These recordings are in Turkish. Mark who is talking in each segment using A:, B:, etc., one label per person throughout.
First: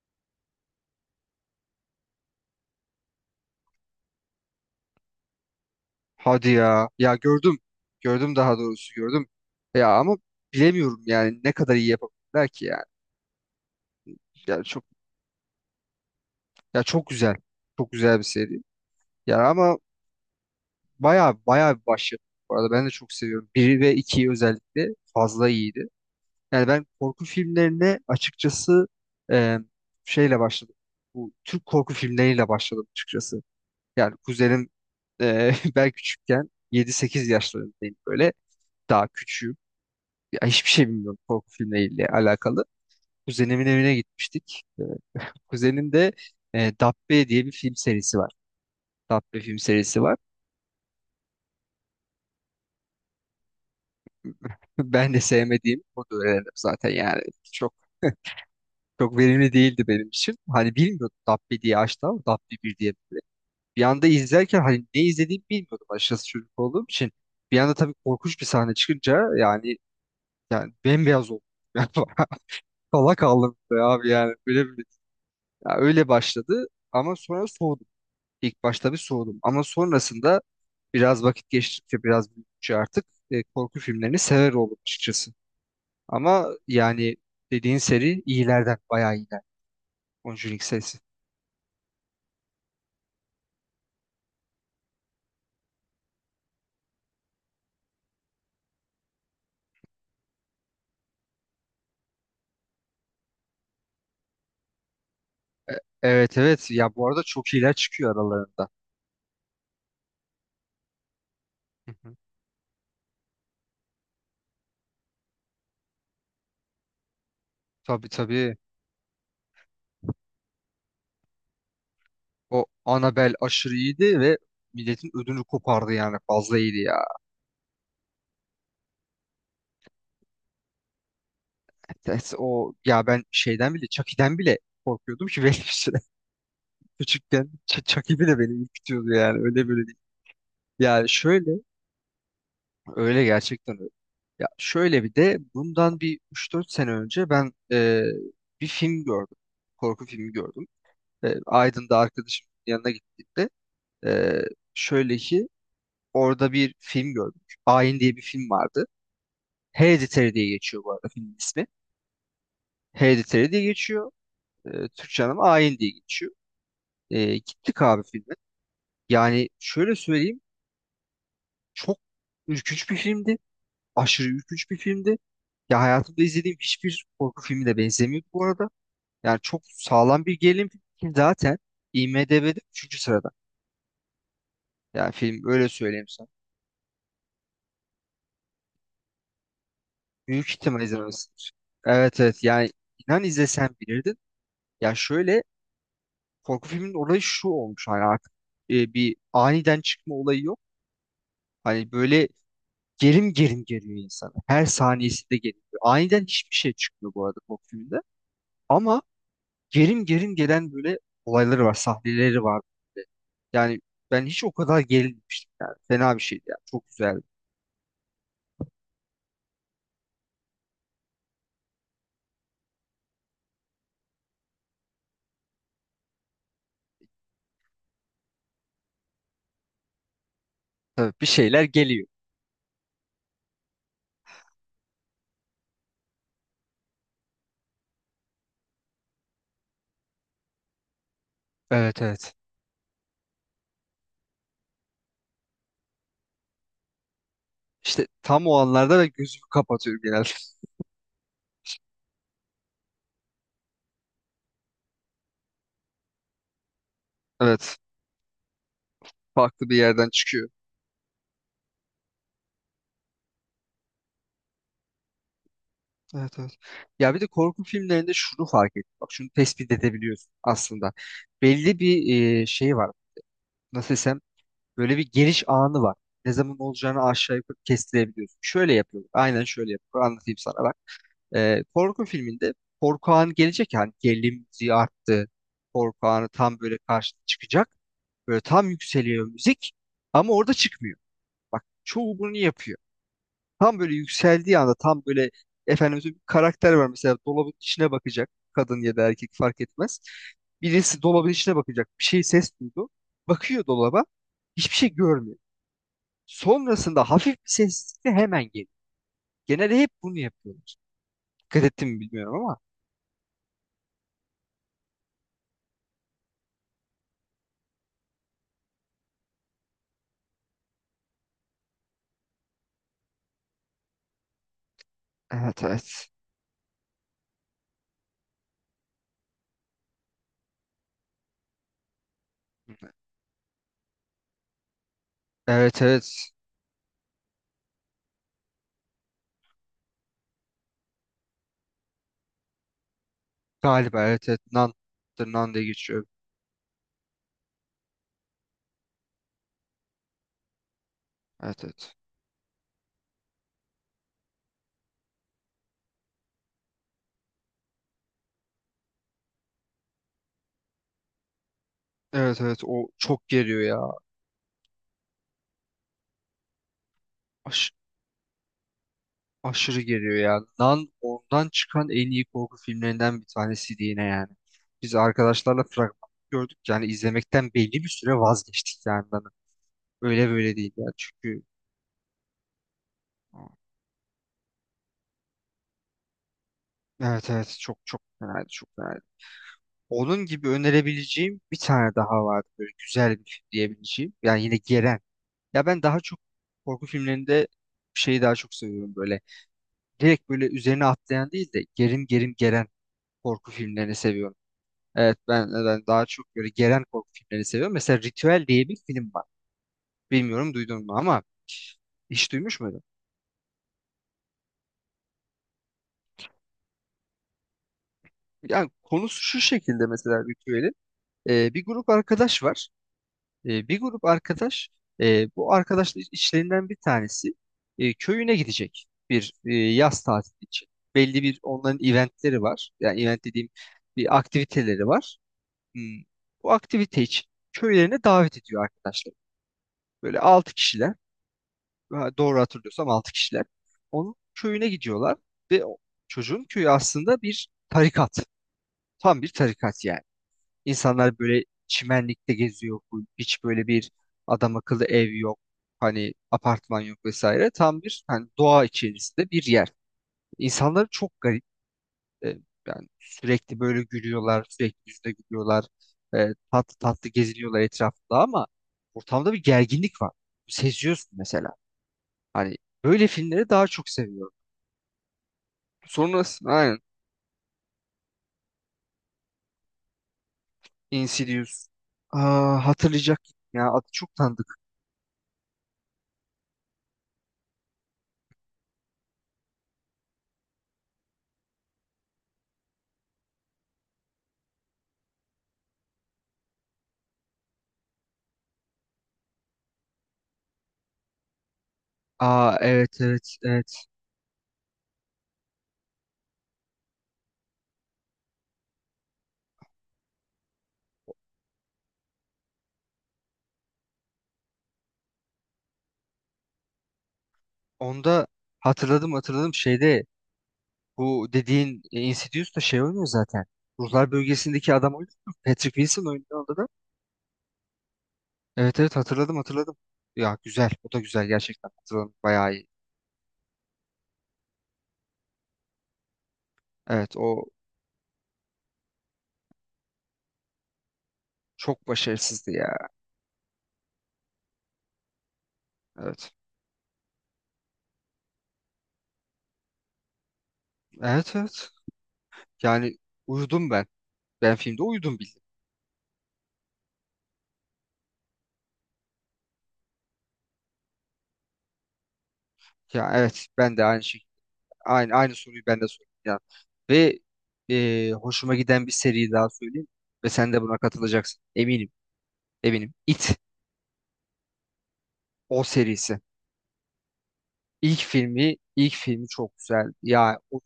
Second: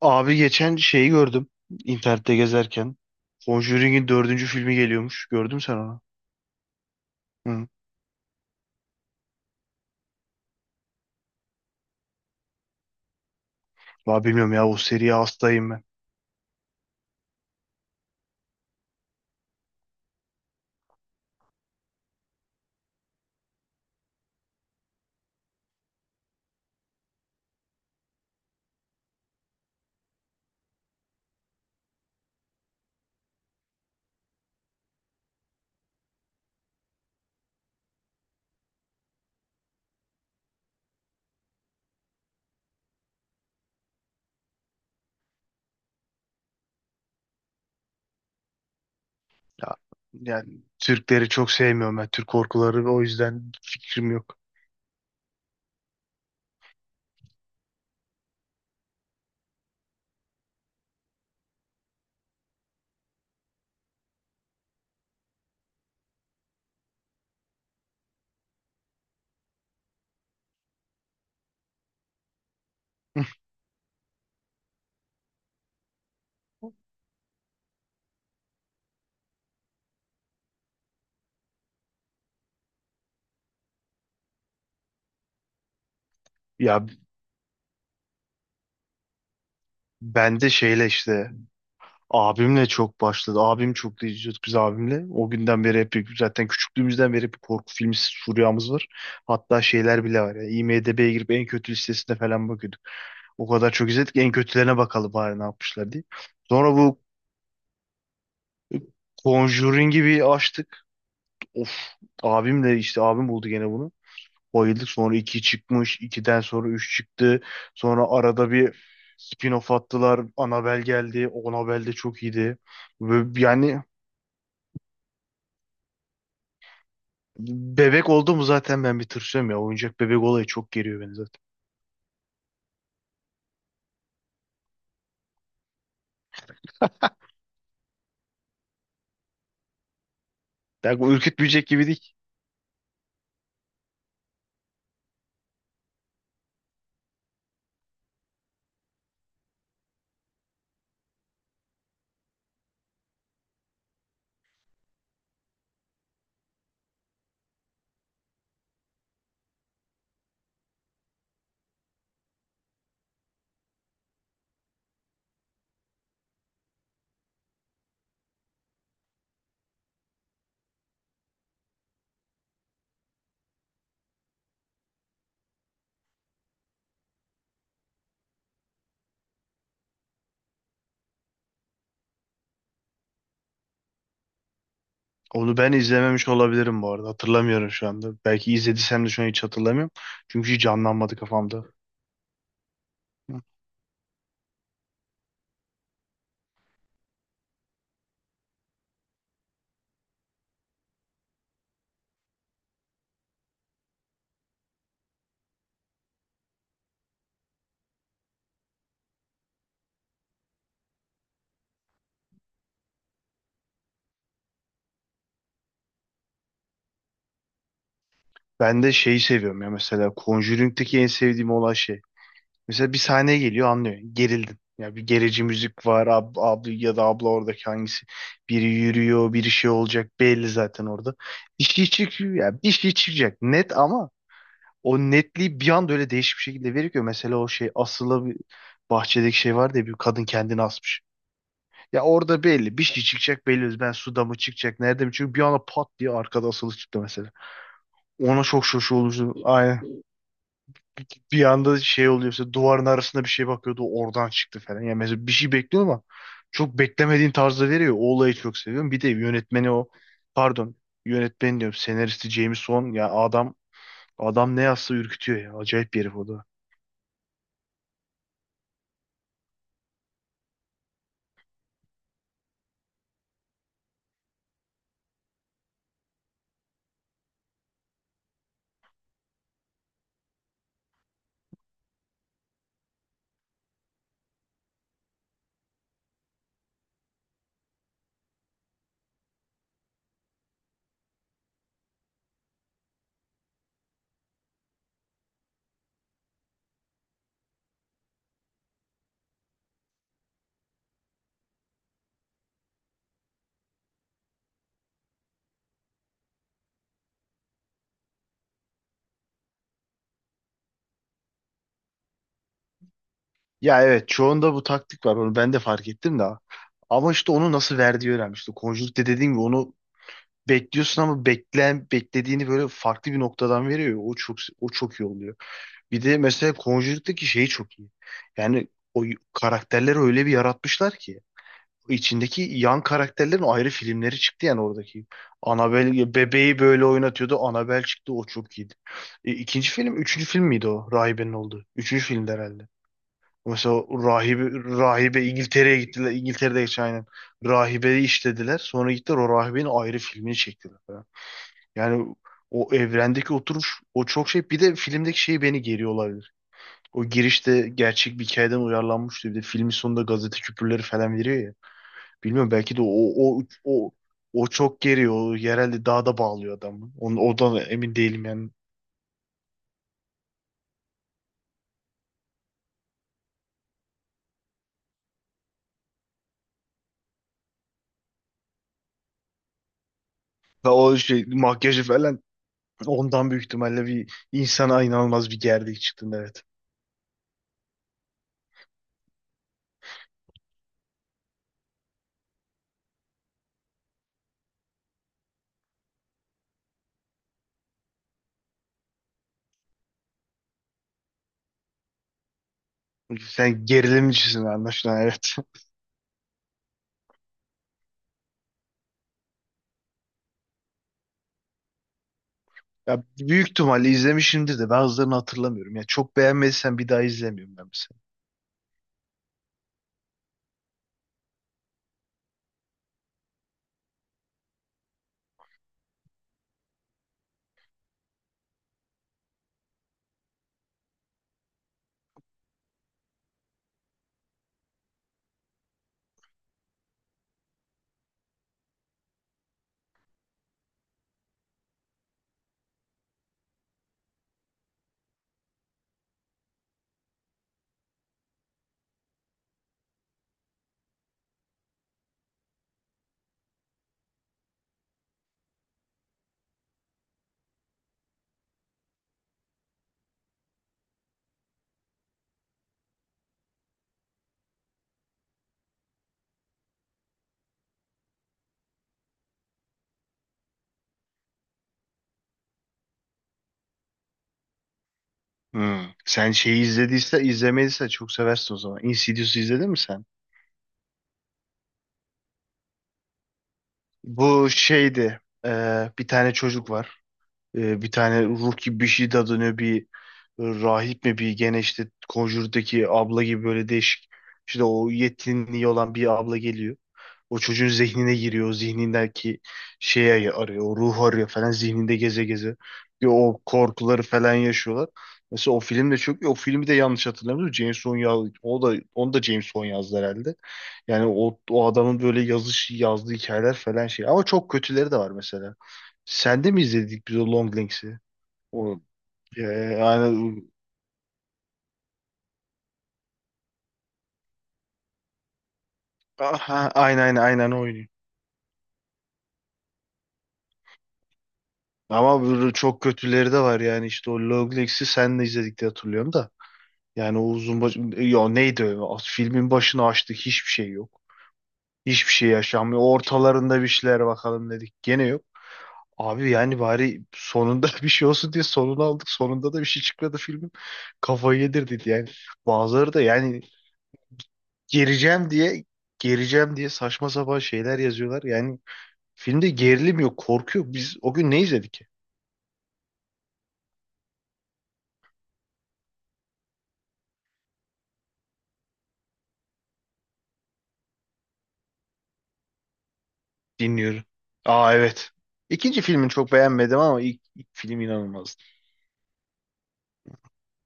A: Abi geçen şeyi gördüm. İnternette gezerken Conjuring'in dördüncü filmi geliyormuş. Gördün mü sen onu?
B: Hadi ya. Ya gördüm.
A: Hı.
B: Gördüm, daha doğrusu gördüm. Ya ama bilemiyorum yani ne kadar iyi yapabilirler ki yani.
A: Vallahi bilmiyorum
B: Ya
A: ya, o
B: çok
A: seriye hastayım ben.
B: Ya çok güzel. Çok güzel bir seri. Ya ama baya baya bir başyapıt. Bu arada ben de çok seviyorum. 1 ve 2'yi özellikle fazla iyiydi. Yani ben korku filmlerine açıkçası e, şeyle başladım. Bu Türk korku filmleriyle başladım açıkçası. Yani kuzenim, ben küçükken yedi sekiz yaşlarındayım böyle. Daha küçüğüm. Ya hiçbir şey bilmiyorum korku filmleriyle alakalı. Kuzenimin evine gitmiştik. Kuzenin de Dabbe diye bir film serisi var. Dabbe film
A: Ya,
B: serisi var.
A: yani Türkleri çok sevmiyorum ben. Türk korkuları ve o yüzden fikrim yok.
B: Ben de sevmediğim, o da öğrendim zaten yani. Çok çok verimli değildi benim için. Hani bilmiyordum, Dabbe diye açtı ama Dabbe bir diye. Bir anda izlerken hani ne izlediğimi bilmiyordum açıkçası, çocuk olduğum için. Bir anda tabii korkunç bir sahne çıkınca yani bembeyaz oldum. Yani kala kaldım be abi, yani böyle bir, ya öyle başladı ama sonra soğudum. İlk başta bir soğudum ama sonrasında biraz vakit geçtikçe, biraz büyüdükçe artık korku filmlerini sever oldum açıkçası. Ama
A: Ya,
B: yani dediğin seri iyilerden, bayağı iyiler.
A: ben de
B: Conjuring
A: şeyle
B: serisi.
A: işte abimle çok başladı. Abim, çok da izliyorduk biz abimle. O günden beri hep, zaten küçüklüğümüzden beri hep korku filmi furyamız var. Hatta şeyler bile var. Ya, IMDb'ye girip en kötü listesine falan bakıyorduk. O kadar çok izledik. En kötülerine bakalım bari ne yapmışlar diye.
B: Evet evet,
A: Sonra
B: ya
A: bu
B: bu arada çok iyiler çıkıyor aralarında.
A: Conjuring'i bir açtık. Of,
B: Hı hı.
A: abim de işte, abim buldu gene bunu. Bayıldık. Sonra 2 çıkmış. 2'den sonra 3 çıktı.
B: Tabii
A: Sonra arada
B: tabii,
A: bir spin-off attılar. Annabelle geldi. Annabelle de çok iyiydi.
B: o Annabelle
A: Ve
B: aşırı
A: yani
B: iyiydi ve milletin ödünü kopardı, yani fazla iyiydi ya.
A: bebek oldu mu zaten ben bir tırsıyorum ya. Oyuncak bebek olayı çok geriyor beni zaten.
B: Evet, o ya ben şeyden bile, Chucky'den bile korkuyordum ki benim için küçükken Chucky bile beni ürkütüyordu, yani öyle böyle değil.
A: Belki
B: Yani şöyle.
A: ürkütmeyecek gibi değil.
B: Öyle gerçekten öyle. Ya şöyle, bir de bundan bir üç dört sene önce ben bir film gördüm. Korku filmi gördüm. Aydın'da arkadaşımın yanına gittiğimde e, şöyle ki, orada bir film gördüm. Ayin diye bir film vardı. Hereditary diye geçiyor bu arada filmin ismi. Hereditary diye geçiyor. Türkçe anlamı Ayin diye geçiyor. Gittik abi filme. Yani şöyle söyleyeyim, çok ürkünç bir filmdi. Aşırı ürkünç bir filmdi. Ya hayatımda izlediğim hiçbir korku filmi de benzemiyor bu arada. Yani çok sağlam bir gerilim filmi ki zaten IMDb'de üçüncü sırada. Yani film,
A: Onu
B: öyle
A: ben
B: söyleyeyim sana.
A: izlememiş olabilirim bu arada. Hatırlamıyorum şu anda. Belki izlediysem de şu an hiç hatırlamıyorum.
B: Büyük
A: Çünkü hiç
B: ihtimal
A: canlanmadı
B: izlemesindir.
A: kafamda.
B: Evet evet, yani inan, izlesen bilirdin. Ya şöyle, korku filminin olayı şu olmuş, hani artık bir aniden çıkma olayı yok. Hani böyle gerim gerim geliyor insana. Her saniyesinde geliyor. Aniden hiçbir şey çıkmıyor bu arada korku filminde. Ama gerim gerim gelen böyle olayları var, sahneleri var. Yani ben hiç o kadar gerilmemiştim yani. Fena bir şeydi yani. Çok güzeldi.
A: Ben de şeyi seviyorum ya, mesela Conjuring'deki en sevdiğim olay şey. Mesela bir sahneye geliyor, anlıyor, gerildin. Ya, bir gerici müzik var, abi ya da abla oradaki, hangisi. Biri yürüyor, biri şey olacak belli zaten
B: Tabii,
A: orada.
B: bir şeyler
A: Bir şey
B: geliyor.
A: çıkıyor ya, bir şey çıkacak net, ama o netliği bir anda öyle değişik bir şekilde veriyor ki. Mesela o şey asılı, bir bahçedeki şey var diye, bir kadın kendini asmış. Ya
B: Evet evet.
A: orada belli, bir şey çıkacak belli. Ben suda mı çıkacak, nerede mi? Çünkü bir anda pat diye arkada asılı çıktı mesela.
B: İşte
A: Ona
B: tam o
A: çok
B: anlarda da
A: şaşırmıştım.
B: gözümü kapatıyorum
A: Aynen.
B: genelde.
A: Bir anda şey oluyor, işte duvarın arasında bir şey bakıyordu, oradan çıktı falan. Yani mesela bir şey bekliyor ama çok beklemediğin tarzda
B: Evet.
A: veriyor. O olayı çok seviyorum. Bir de
B: Farklı
A: yönetmeni
B: bir
A: o,
B: yerden çıkıyor.
A: pardon, yönetmeni diyorum, senaristi James Wan, ya adam, ne yazsa ürkütüyor ya. Acayip bir herif o
B: Evet
A: da.
B: evet. Ya bir de korku filmlerinde şunu fark ettim. Bak, şunu tespit edebiliyorsun aslında. Belli bir şey var. Nasıl desem, böyle bir geliş anı var. Ne zaman olacağını aşağı yukarı kestirebiliyorsun. Şöyle yapıyorlar. Aynen şöyle yapıyorlar. Anlatayım sana. Korku filminde korku anı gelecek, yani gerilim müziği arttı. Korku anı tam böyle karşına çıkacak. Böyle tam yükseliyor müzik ama orada çıkmıyor. Bak, çoğu bunu yapıyor. Tam böyle yükseldiği anda, tam böyle, efendim, bir karakter var mesela, dolabın içine bakacak. Kadın ya da erkek fark etmez. Birisi dolabın içine bakacak. Bir şey, ses duydu. Bakıyor dolaba. Hiçbir şey görmüyor. Sonrasında hafif bir sessizlikle hemen geliyor. Genelde hep bunu yapıyorlar. Dikkat ettim mi bilmiyorum ama.
A: Ya evet, çoğunda bu taktik var, onu ben de fark ettim de. Ama işte onu nasıl verdiği önemli. İşte Conjuring'de dediğim gibi onu bekliyorsun ama beklediğini böyle farklı bir noktadan veriyor. O çok, o çok iyi oluyor.
B: Evet
A: Bir
B: evet.
A: de mesela Conjuring'deki şey çok iyi. Yani karakterleri öyle bir yaratmışlar ki içindeki yan karakterlerin ayrı filmleri çıktı yani oradaki.
B: Evet
A: Annabelle
B: evet.
A: bebeği böyle oynatıyordu. Annabelle çıktı, o çok iyiydi. İkinci film, üçüncü film miydi o? Rahibenin olduğu. Üçüncü filmdi herhalde. Mesela
B: Galiba
A: o
B: evet evet.
A: rahibe,
B: Nan. The Nun diye
A: İngiltere'ye
B: geçiyor.
A: gittiler. İngiltere'de geçen, aynen. Rahibeyi işlediler. Sonra gittiler, o rahibenin ayrı filmini çektiler falan.
B: Evet evet.
A: Yani o evrendeki oturuş, o çok şey. Bir de filmdeki şey beni geriyor, o girişte gerçek bir hikayeden uyarlanmıştı. Bir de filmin sonunda gazete küpürleri falan veriyor ya.
B: Evet
A: Bilmiyorum,
B: evet,
A: belki de
B: o çok
A: o
B: geriyor
A: o
B: ya.
A: o çok geriyor. O yerelde dağda bağlıyor adamı. Onu, oradan
B: Aş-
A: emin değilim yani.
B: aşırı geriyor ya. Nan, ondan çıkan en iyi korku filmlerinden bir tanesiydi yine yani. Biz arkadaşlarla fragman gördük, yani izlemekten belli bir süre vazgeçtik yani Nan'ı. Öyle böyle
A: Ve
B: değil ya,
A: o şey,
B: çünkü
A: makyajı falan, ondan büyük ihtimalle bir insana inanılmaz bir gerdik, çıktın, evet.
B: evet evet çok çok fenaydı, çok fenaydı. Onun gibi önerebileceğim bir tane daha vardı, böyle güzel bir film diyebileceğim. Yani yine geren Ya ben daha çok korku filmlerinde şeyi daha çok seviyorum böyle. Direkt böyle üzerine atlayan değil de gerim gerim geren korku
A: Sen
B: filmlerini seviyorum.
A: gerilimcisin anlaşılan,
B: Evet
A: evet.
B: ben daha çok böyle geren korku filmlerini seviyorum. Mesela Ritüel diye bir film var. Bilmiyorum duydun mu ama, hiç duymuş muydun?
A: Ya büyük ihtimalle izlemişimdir de bazılarını hatırlamıyorum. Ya çok beğenmediysen bir daha izlemiyorum ben mesela.
B: Yani konusu şu şekilde mesela Ritüel'in. Bir grup arkadaş var. E, bir grup arkadaş, e, bu arkadaşlar içlerinden bir tanesi köyüne gidecek bir yaz tatili için. Belli bir, onların eventleri var. Yani event dediğim, bir aktiviteleri var. Hmm. Bu aktivite için köylerine davet ediyor arkadaşlar. Böyle 6 kişiler, ha, doğru hatırlıyorsam 6 kişiler. Onun köyüne gidiyorlar ve o çocuğun köyü aslında bir tarikat. Tam bir tarikat yani. İnsanlar böyle çimenlikte geziyor. Full. Hiç böyle bir adam akıllı ev yok. Hani apartman yok vesaire. Tam bir hani doğa içerisinde bir yer. İnsanlar çok garip. E, yani sürekli böyle gülüyorlar. Sürekli yüzde gülüyorlar. Tatlı tatlı geziniyorlar etrafında ama ortamda bir gerginlik var. Seziyorsun mesela. Hani böyle filmleri daha çok seviyorum.
A: Hmm. Sen
B: Sonrasında
A: şeyi,
B: aynen
A: izlediyse izlemediyse çok seversin o zaman. Insidious'u izledin mi sen?
B: Insidious. Aa, hatırlayacak ya, adı çok
A: Bu
B: tanıdık.
A: şeydi. Bir tane çocuk var. Bir tane ruh gibi bir şey de dönüyor, bir rahip mi bir, gene işte Conjure'daki abla gibi, böyle değişik, işte o yetinliği olan bir abla geliyor. O çocuğun zihnine giriyor. O zihnindeki şeyi arıyor. O ruhu arıyor falan, zihninde geze
B: Aa,
A: geze.
B: evet
A: Bir
B: evet
A: o
B: evet.
A: korkuları falan yaşıyorlar. Mesela o film de çok iyi. O filmi de, yanlış hatırlamıyorum, James Wan yaz- o da onu da James Wan yazdı herhalde. Yani o adamın böyle yazdığı hikayeler falan şey. Ama çok kötüleri de var mesela. Sen de mi izledik biz o Long Links'i?
B: Onda
A: O
B: hatırladım,
A: e,
B: hatırladım, şeyde,
A: aynen
B: bu dediğin Insidious da şey oynuyor zaten. Ruhlar bölgesindeki adam oynuyor. Patrick Wilson oynuyor onda da.
A: Aha, aynen o oynuyor.
B: Evet evet, hatırladım hatırladım. Ya güzel. O da güzel gerçekten. Hatırladım.
A: Ama
B: Bayağı
A: böyle
B: iyi.
A: çok kötüleri de var yani, işte o Long Links'i sen de izledik diye hatırlıyorum da.
B: Evet,
A: Yani o
B: o
A: uzun baş... Ya neydi o? Filmin başını açtık, hiçbir şey yok.
B: çok
A: Hiçbir şey
B: başarısızdı
A: yaşanmıyor.
B: ya.
A: Ortalarında bir şeyler bakalım dedik. Gene yok. Abi
B: Evet.
A: yani bari sonunda bir şey olsun diye sonunu aldık. Sonunda da bir şey çıkmadı filmin.
B: Evet
A: Kafayı
B: evet.
A: yedirdik yani. Bazıları
B: Yani
A: da yani
B: uyudum ben. Ben filmde uyudum
A: gereceğim
B: bildim.
A: diye gereceğim diye saçma sapan şeyler yazıyorlar. Yani filmde gerilim yok, korku yok. Biz o gün ne izledik ki?
B: Ya evet, ben de aynı şey. Aynı soruyu ben de sordum ya. Ve hoşuma giden bir seri daha söyleyeyim. Ve sen de buna katılacaksın. Eminim. Eminim. It.
A: Dinliyorum. Aa, evet.
B: O
A: İkinci filmini
B: serisi.
A: çok beğenmedim ama ilk film
B: İlk
A: inanılmazdı.
B: filmi, ilk filmi çok güzel. Ya o-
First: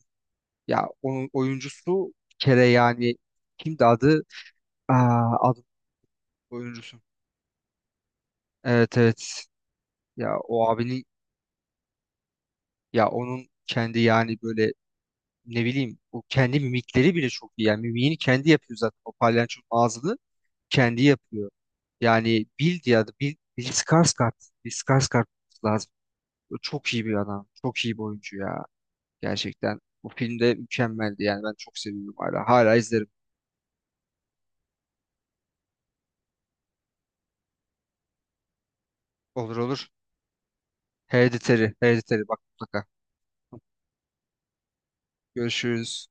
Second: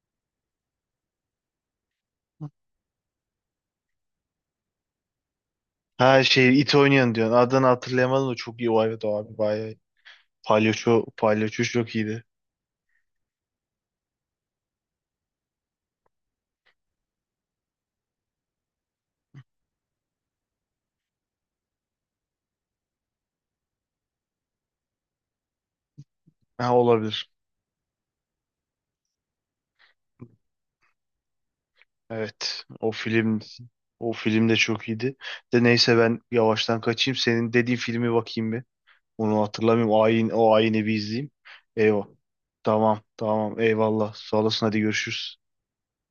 B: ya onun oyuncusu bir kere yani, kimdi adı? Aa, adı
A: Ha, şey it
B: oyuncusu.
A: oynayan diyorsun. Adını hatırlayamadım da çok iyi o,
B: Evet
A: evet, o abi
B: evet.
A: bayağı.
B: Ya o abinin
A: Palyaço çok iyiydi.
B: ya onun kendi yani böyle, ne bileyim, o kendi mimikleri bile çok iyi. Yani mimiğini kendi yapıyor zaten. O palyaçonun ağzını kendi yapıyor. Yani Bill diye adı. Bill Skarsgård. Bill Skarsgård lazım. O
A: Ha,
B: çok iyi bir
A: olabilir.
B: adam. Çok iyi bir oyuncu ya. Gerçekten bu filmde mükemmeldi. Yani ben çok seviyorum hala.
A: Evet.
B: Hala izlerim.
A: O film de çok iyiydi. De neyse, ben yavaştan kaçayım. Senin dediğin filmi bakayım bir. Onu
B: Olur olur.
A: hatırlamıyorum. O ayin, o ayini bir izleyeyim.
B: Hereditary.
A: Eyvah.
B: Hereditary bak mutlaka.
A: Tamam tamam, eyvallah. Sağ olasın, hadi görüşürüz.
B: Görüşürüz.